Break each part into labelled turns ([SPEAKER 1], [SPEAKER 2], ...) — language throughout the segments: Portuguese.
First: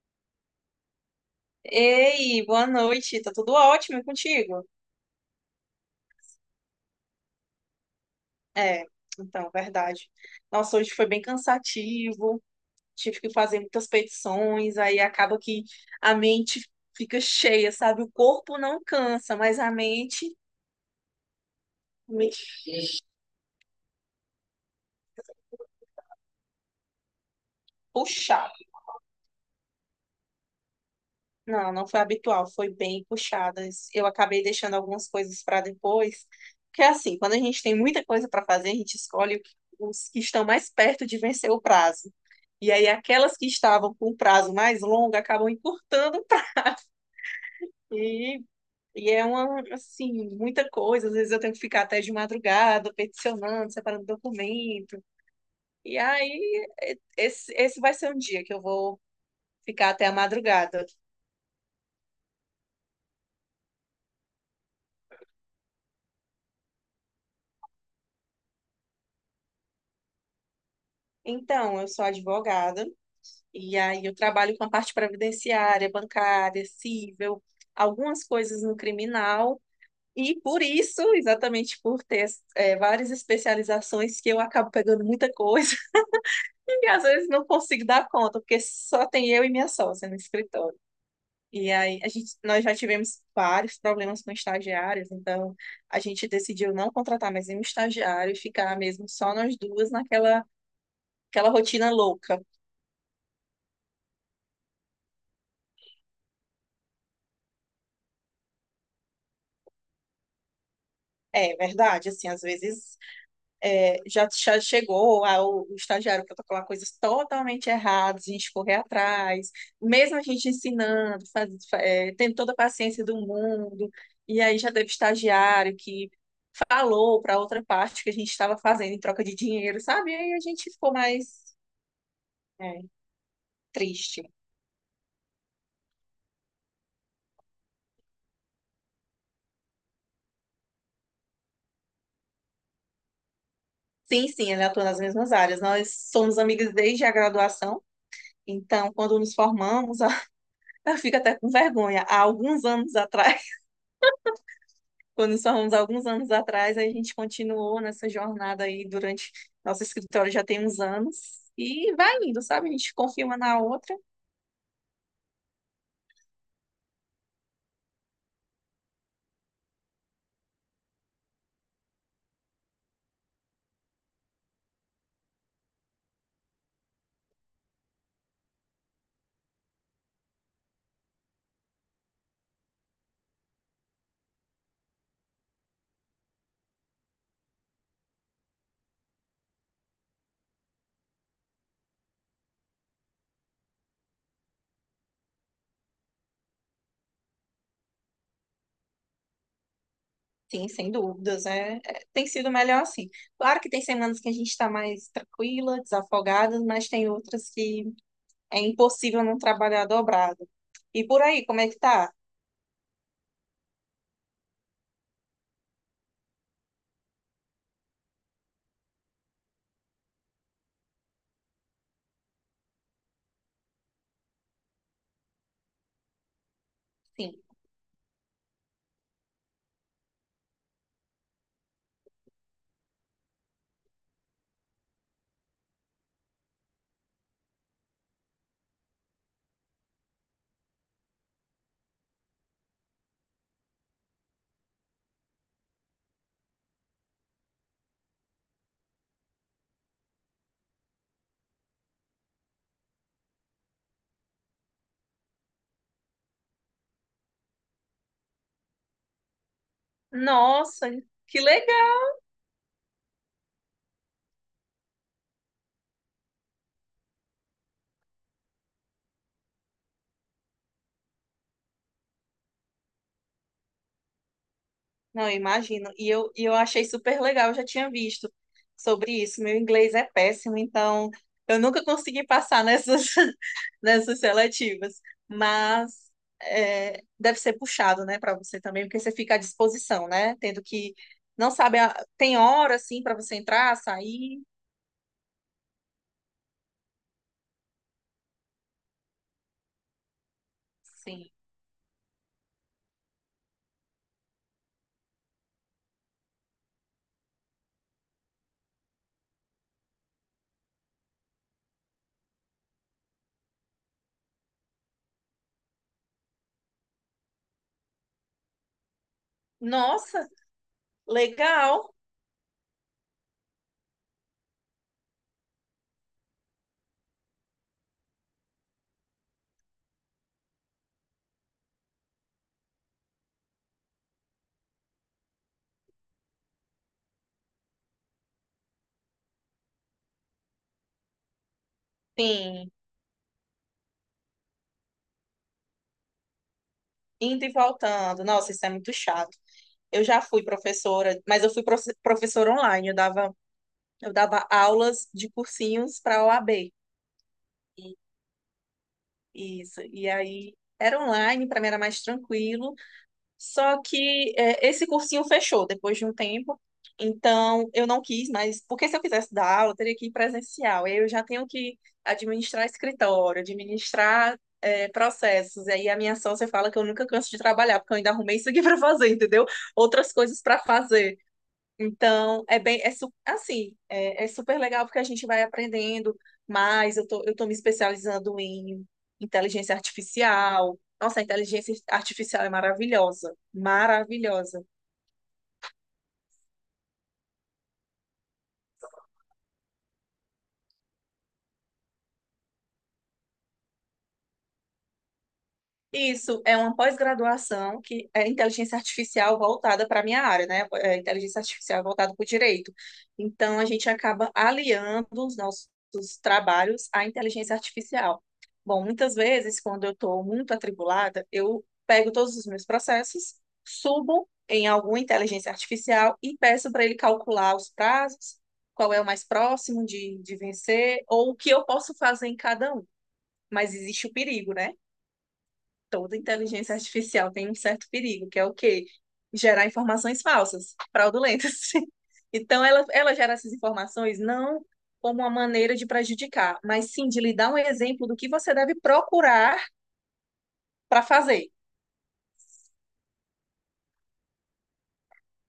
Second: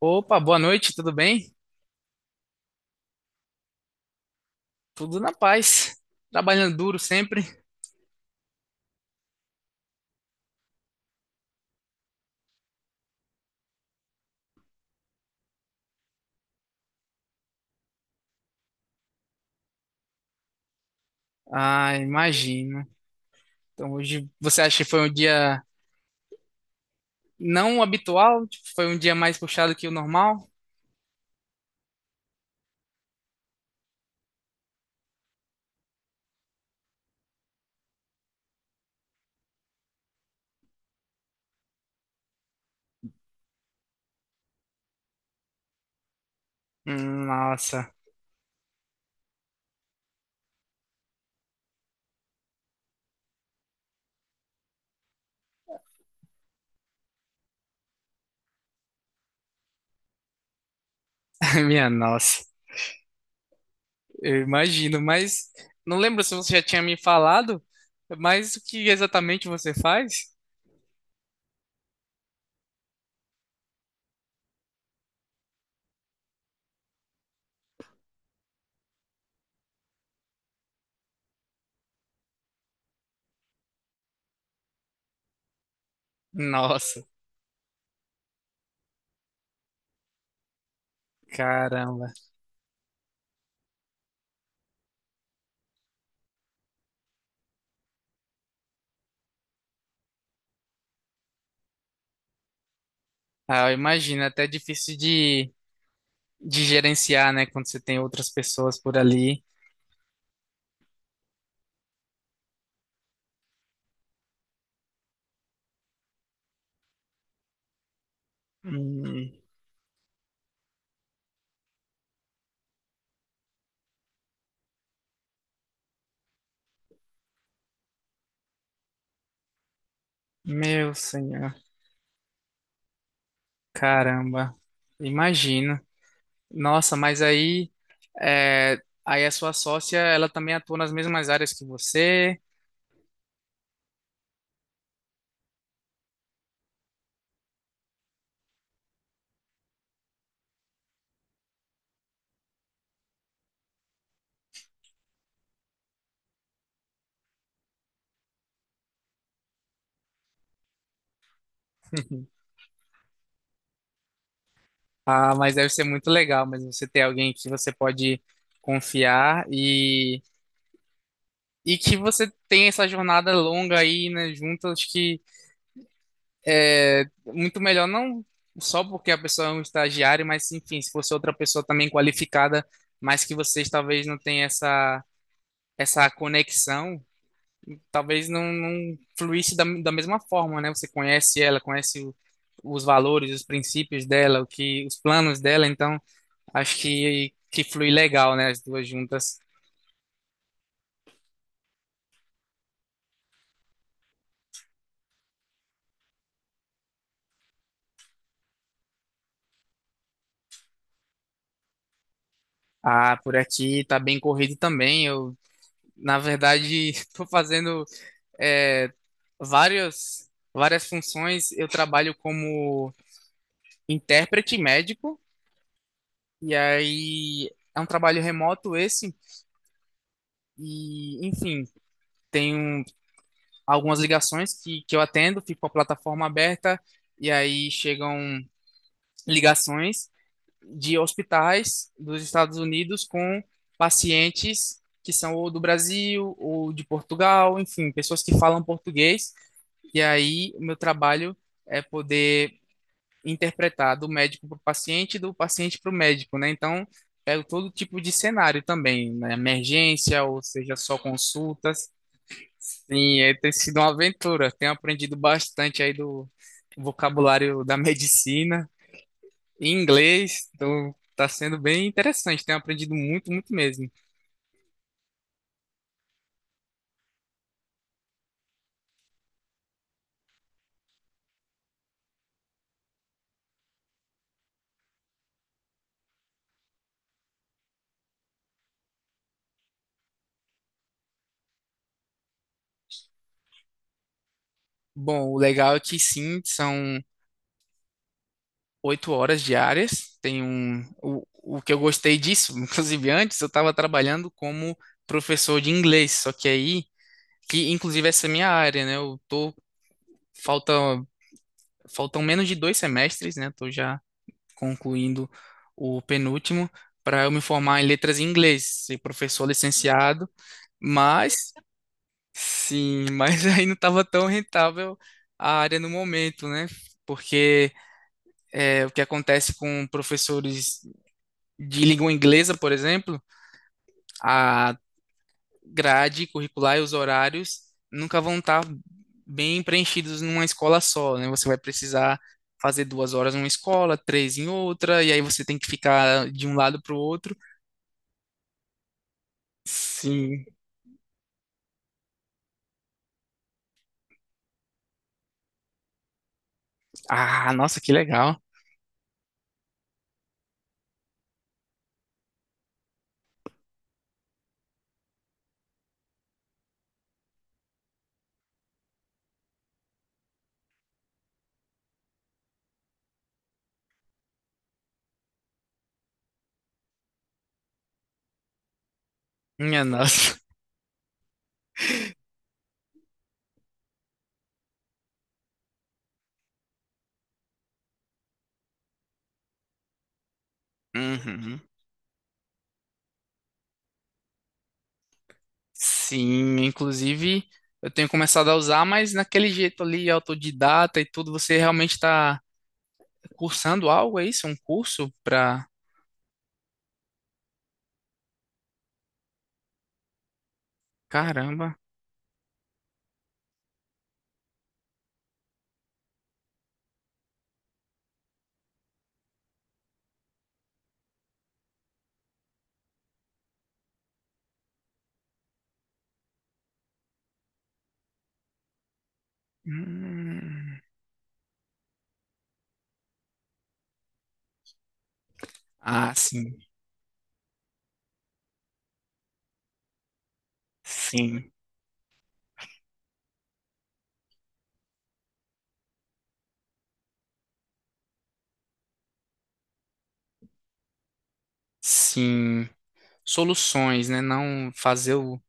[SPEAKER 1] Opa, boa noite, tudo bem?
[SPEAKER 2] Ei, boa noite. Tá tudo ótimo e contigo?
[SPEAKER 1] Tudo na paz. Trabalhando duro sempre.
[SPEAKER 2] É, então, verdade. Nossa, hoje foi bem cansativo. Tive que fazer muitas petições, aí acaba que a mente fica cheia, sabe? O corpo não cansa, mas a mente,
[SPEAKER 1] Ah,
[SPEAKER 2] mente
[SPEAKER 1] imagino. Então hoje você acha que foi um dia não habitual?
[SPEAKER 2] puxa.
[SPEAKER 1] Tipo, foi um dia mais puxado que o normal?
[SPEAKER 2] Não, não foi habitual, foi bem puxadas. Eu acabei deixando algumas coisas para depois, porque assim, quando a gente tem muita coisa para fazer, a gente escolhe os que estão mais perto de vencer o prazo. E aí aquelas que estavam com um prazo mais longo acabam encurtando
[SPEAKER 1] Nossa.
[SPEAKER 2] e, e é uma assim, muita coisa. Às vezes eu tenho que ficar até de madrugada peticionando, separando documento. E aí esse vai ser um dia que eu vou ficar até a madrugada.
[SPEAKER 1] Minha nossa. Eu imagino, mas não lembro se você já tinha me falado, mas o que exatamente você faz?
[SPEAKER 2] Então, eu sou advogada. E aí eu trabalho com a parte previdenciária, bancária, cível, algumas coisas no criminal. E por isso, exatamente por ter várias especializações, que eu acabo pegando muita coisa e às
[SPEAKER 1] Nossa,
[SPEAKER 2] vezes não consigo dar conta, porque só tem eu e minha sócia no escritório. E aí a
[SPEAKER 1] caramba.
[SPEAKER 2] gente, nós já tivemos vários problemas com estagiários, então a gente decidiu não contratar mais nenhum estagiário e ficar mesmo só nós duas naquela aquela rotina louca.
[SPEAKER 1] Ah, eu imagino, é até difícil de gerenciar, né, quando você tem outras pessoas por ali.
[SPEAKER 2] É verdade, assim, às vezes já chegou ah, o estagiário protocolar coisas totalmente erradas, a gente correr
[SPEAKER 1] Hum,
[SPEAKER 2] atrás, mesmo a gente ensinando, tendo toda a paciência do mundo, e aí já teve estagiário que falou para outra parte que a gente estava fazendo em troca de dinheiro, sabe? E aí a gente ficou
[SPEAKER 1] meu
[SPEAKER 2] mais
[SPEAKER 1] senhor.
[SPEAKER 2] eh, triste.
[SPEAKER 1] Caramba, imagino. Nossa, mas aí, é, aí a sua sócia, ela também atua nas mesmas áreas que você.
[SPEAKER 2] Sim, sim, ele atua nas mesmas áreas. Nós somos amigas desde a graduação, então quando nos formamos, ela fica até com vergonha. Há alguns anos atrás, quando somos alguns anos atrás, a gente continuou nessa jornada aí durante nosso escritório já tem uns anos e vai indo, sabe? A gente confia uma na outra.
[SPEAKER 1] Ah, mas deve ser muito legal, mas você ter alguém que você pode confiar e que você tem essa jornada longa aí, né, junto, acho que é muito melhor não só porque a pessoa é um estagiário, mas enfim, se fosse outra pessoa também qualificada, mas que vocês talvez não tenham essa conexão, talvez não, não fluísse da mesma forma, né? Você conhece ela, conhece os valores, os princípios dela, o que, os planos dela, então acho que flui legal, né? As duas juntas.
[SPEAKER 2] Sim, sem dúvidas, tem sido melhor assim. Claro que tem semanas que a gente está mais tranquila, desafogada, mas tem outras que é impossível não trabalhar dobrado. E por aí, como é que tá?
[SPEAKER 1] Ah, por aqui tá bem corrido também. Eu, na verdade, tô fazendo é, várias funções. Eu trabalho como intérprete médico, e
[SPEAKER 2] Sim.
[SPEAKER 1] aí é um trabalho remoto esse, e enfim. Tenho algumas ligações que eu atendo, fico com a plataforma aberta, e aí chegam ligações de hospitais dos Estados Unidos com pacientes que são ou do Brasil ou de Portugal, enfim, pessoas que falam português, e aí o meu trabalho é poder interpretar do médico para o paciente e do paciente para o médico, né? Então, pego todo tipo de cenário também, né? Emergência, ou seja,
[SPEAKER 2] Nossa,
[SPEAKER 1] só
[SPEAKER 2] que
[SPEAKER 1] consultas.
[SPEAKER 2] legal!
[SPEAKER 1] Sim, é, tem sido uma aventura. Tenho aprendido bastante aí do vocabulário da medicina e inglês. Então, tá sendo bem interessante. Tenho aprendido muito, muito mesmo.
[SPEAKER 2] Não, eu imagino. E eu achei super legal, eu já tinha visto sobre isso. Meu inglês é péssimo, então eu nunca consegui passar nessas, nessas seletivas. Mas é, deve ser puxado, né, para você também, porque você fica à disposição, né? Tendo que. Não sabe, a- tem hora, assim, para você entrar, sair.
[SPEAKER 1] Bom, o legal é que sim, são oito horas diárias. Tem
[SPEAKER 2] Sim.
[SPEAKER 1] o que eu gostei disso, inclusive antes, eu estava trabalhando como professor de inglês. Só que aí, que inclusive essa é a minha área, né? Eu tô, falta, faltam menos de dois semestres, né? Tô já concluindo o penúltimo, para eu me formar em letras em inglês, ser professor
[SPEAKER 2] Nossa,
[SPEAKER 1] licenciado, mas
[SPEAKER 2] legal.
[SPEAKER 1] sim, mas aí não estava tão rentável a área no momento, né? Porque é, o que acontece com professores de língua inglesa, por exemplo, a grade curricular e os horários nunca vão estar bem preenchidos numa escola só, né? Você vai precisar
[SPEAKER 2] Sim,
[SPEAKER 1] fazer duas horas numa escola, três em outra, e aí você tem que ficar de um lado para o outro.
[SPEAKER 2] indo e voltando. Nossa, isso é muito chato. Eu já fui
[SPEAKER 1] Sim.
[SPEAKER 2] professora, mas eu fui professora online, eu dava. Eu dava aulas de cursinhos para a OAB.
[SPEAKER 1] Ah, nossa, que
[SPEAKER 2] E-
[SPEAKER 1] legal.
[SPEAKER 2] Isso. E aí era online, para mim era mais tranquilo. Só que é, esse cursinho fechou depois de um tempo. Então eu não quis mas porque se eu quisesse dar aula, eu teria que ir presencial. Eu já tenho que administrar escritório, administrar processos. E aí a minha sócia fala que eu nunca canso de trabalhar, porque eu ainda arrumei isso aqui para fazer, entendeu?
[SPEAKER 1] Minha
[SPEAKER 2] Outras
[SPEAKER 1] nossa.
[SPEAKER 2] coisas para fazer. Então, é bem, assim, é super legal porque a gente vai aprendendo mais. Eu tô me especializando em inteligência artificial. Nossa, a
[SPEAKER 1] Uhum.
[SPEAKER 2] inteligência artificial é maravilhosa, maravilhosa.
[SPEAKER 1] Sim, inclusive eu tenho começado a usar, mas naquele jeito ali, autodidata e tudo, você realmente está cursando algo, é isso? Um curso pra.
[SPEAKER 2] Isso é uma pós-graduação que é inteligência artificial voltada para a minha área, né? É inteligência
[SPEAKER 1] Caramba.
[SPEAKER 2] artificial voltada para o direito. Então, a gente acaba aliando os nossos trabalhos à inteligência artificial. Bom, muitas vezes, quando eu estou muito atribulada, eu pego todos os meus processos, subo em alguma inteligência artificial e peço para ele calcular os prazos, qual é o mais próximo de
[SPEAKER 1] Hum.
[SPEAKER 2] vencer, ou o que eu posso fazer em cada um. Mas existe o perigo, né?
[SPEAKER 1] Ah,
[SPEAKER 2] Toda
[SPEAKER 1] sim,
[SPEAKER 2] inteligência artificial tem um certo perigo, que é o quê? Gerar informações falsas,
[SPEAKER 1] sim,
[SPEAKER 2] fraudulentas. Então, ela gera essas informações não como uma maneira de prejudicar, mas sim de lhe dar um exemplo do que você deve procurar para fazer.
[SPEAKER 1] sim. Soluções, né? Não fazer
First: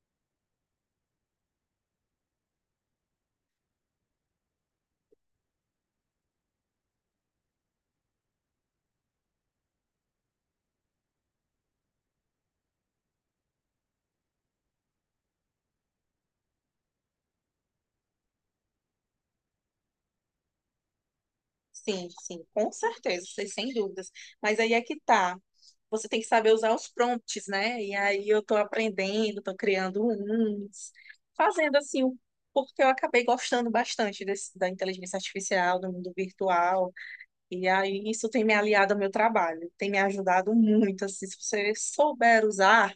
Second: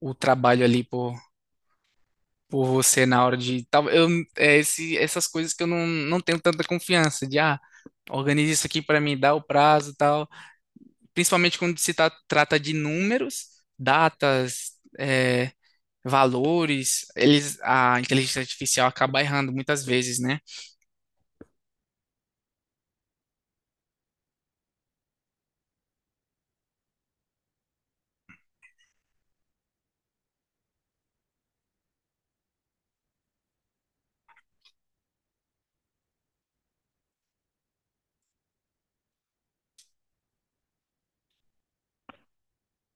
[SPEAKER 1] o trabalho ali por você na hora de tal, eu é esse essas coisas que eu não tenho tanta confiança de, ah, organize isso aqui para mim, dá o prazo e tal, principalmente quando se trata de números, datas, é, valores, eles, a inteligência artificial acaba errando muitas vezes, né?
[SPEAKER 2] Sim, sim, com certeza, sem dúvidas. Mas aí é que tá. Você tem que saber usar os prompts, né? E aí eu tô aprendendo, tô criando uns, fazendo assim, o- porque eu acabei gostando bastante desse- da inteligência artificial, do mundo virtual. E aí isso tem me aliado ao meu trabalho, tem me ajudado muito, assim, se você souber usar,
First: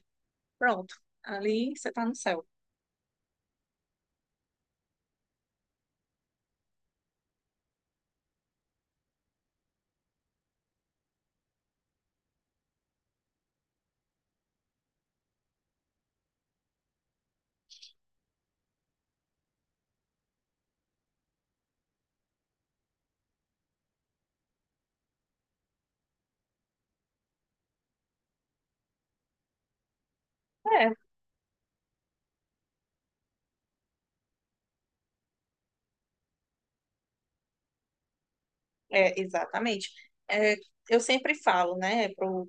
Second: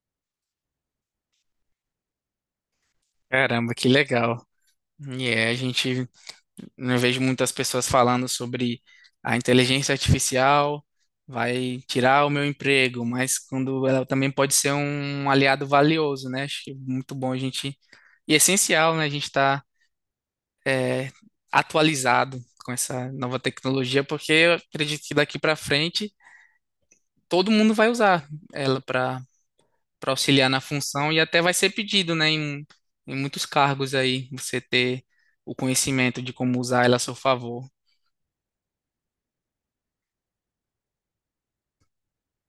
[SPEAKER 2] pronto, ali você tá no céu.
[SPEAKER 1] Caramba, que legal. E é a gente Não vejo muitas pessoas falando sobre a inteligência artificial vai tirar o meu emprego, mas quando ela também pode ser um aliado valioso, né? Acho que é muito bom a gente, é essencial, né? A gente estar atualizado com essa nova tecnologia, porque eu acredito que daqui para frente todo mundo vai usar ela para auxiliar na
[SPEAKER 2] É.
[SPEAKER 1] função e até vai ser pedido, né? Em muitos cargos aí você ter o conhecimento de como usar ela a seu favor.
[SPEAKER 2] É, exatamente. É, eu sempre falo, né, para o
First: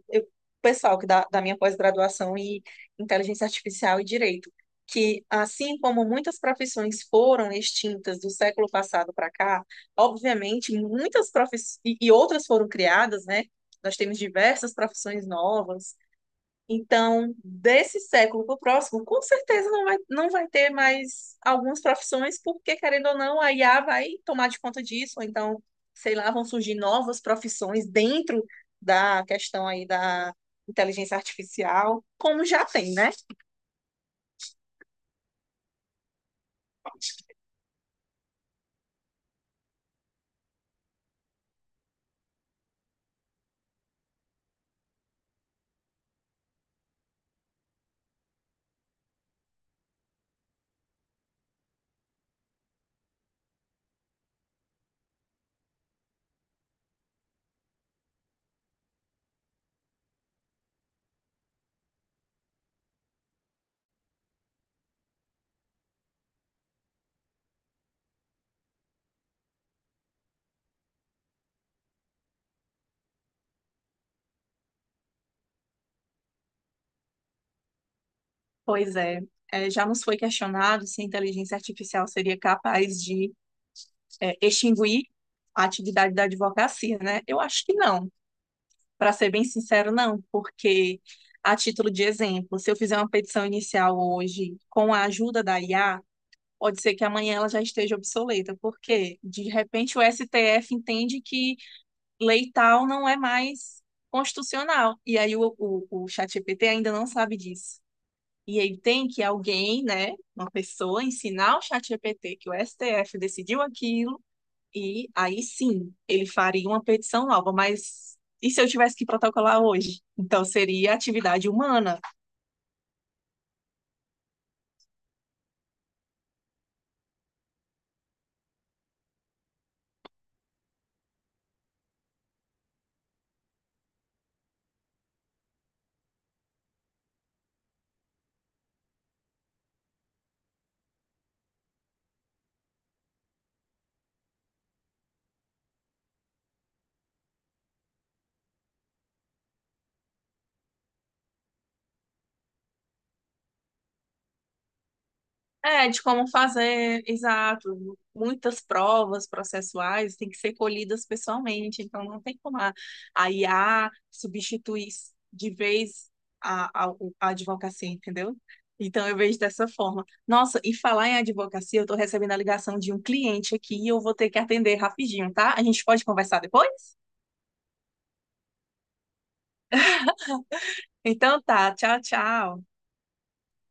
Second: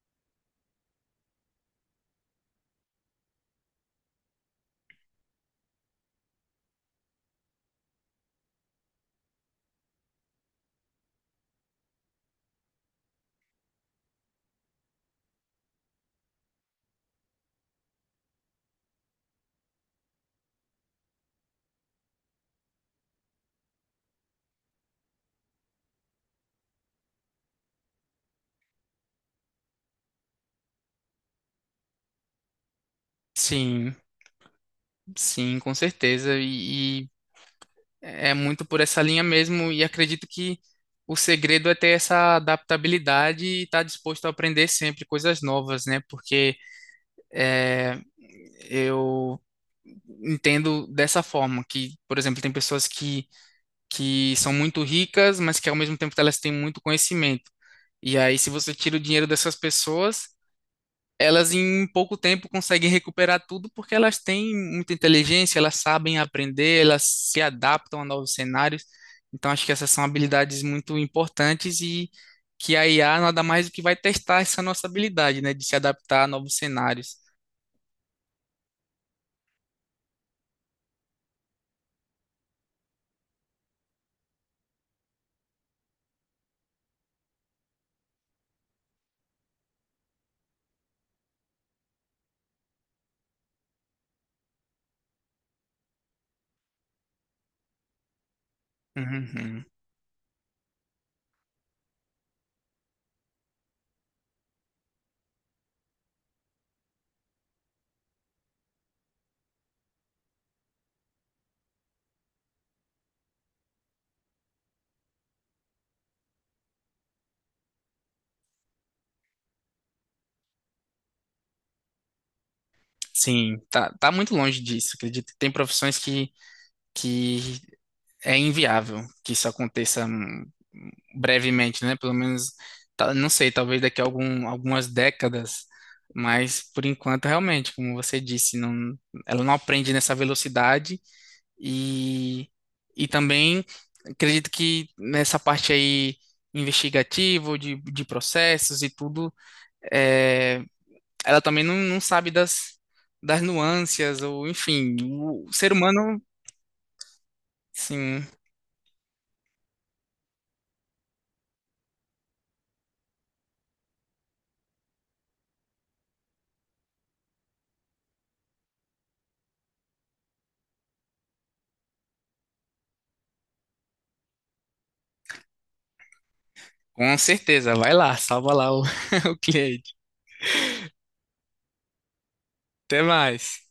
[SPEAKER 2] pessoal que dá, da minha pós-graduação em inteligência artificial e direito, que assim como muitas profissões foram extintas do século passado para cá, obviamente muitas profissões e outras foram criadas, né? Nós temos diversas profissões novas, então, desse século para o próximo, com certeza não vai ter mais algumas profissões, porque, querendo ou não, a IA vai tomar de conta disso, ou então, sei lá, vão surgir novas profissões dentro da questão aí da inteligência artificial, como já tem, né?
[SPEAKER 1] Sim. Sim, com certeza. E é muito por essa linha mesmo. E acredito que o segredo é ter essa adaptabilidade e estar disposto a aprender sempre coisas novas, né? Porque é, eu entendo dessa forma que, por exemplo, tem pessoas que são muito ricas, mas que ao mesmo tempo elas têm muito conhecimento. E aí, se você tira o dinheiro dessas pessoas, elas em pouco tempo conseguem recuperar tudo porque elas têm muita inteligência, elas sabem aprender, elas se adaptam a novos cenários. Então, acho que essas são habilidades muito importantes e que a IA nada mais do que vai testar essa nossa habilidade, né, de se adaptar a novos cenários.
[SPEAKER 2] Pois é, é, já nos foi questionado se a inteligência artificial seria capaz extinguir a atividade da advocacia, né? Eu acho que não. Para ser bem sincero, não, porque a título de exemplo, se eu fizer uma petição inicial hoje com a ajuda da IA, pode ser que amanhã ela já esteja obsoleta, porque de
[SPEAKER 1] Uhum.
[SPEAKER 2] repente o STF entende que lei tal não é mais constitucional, e aí o ChatGPT ainda não sabe disso. E aí tem que alguém, né, uma pessoa, ensinar o ChatGPT que o STF decidiu aquilo e aí sim, ele faria uma petição nova, mas e se eu tivesse que protocolar hoje? Então seria atividade humana.
[SPEAKER 1] Sim, tá muito longe disso, acredito. Tem profissões que é inviável que isso aconteça, brevemente, né? Pelo menos, tá- não sei, talvez daqui a algumas décadas, mas por enquanto, realmente, como você disse, não, ela não aprende nessa velocidade e, e também acredito que nessa parte aí investigativa, de processos e tudo, é, ela também não sabe das nuances, ou enfim, o ser
[SPEAKER 2] É, de
[SPEAKER 1] humano,
[SPEAKER 2] como fazer, exato.
[SPEAKER 1] sim.
[SPEAKER 2] Muitas provas processuais têm que ser colhidas pessoalmente, então não tem como a IA substituir de vez a, a, a advocacia, entendeu? Então eu vejo dessa forma. Nossa, e falar em advocacia, eu estou recebendo a ligação de um cliente aqui e eu vou ter que atender rapidinho, tá? A gente pode conversar depois?
[SPEAKER 1] Com certeza, vai lá, salva lá o, o cliente.
[SPEAKER 2] Então tá, tchau, tchau.
[SPEAKER 1] Até mais.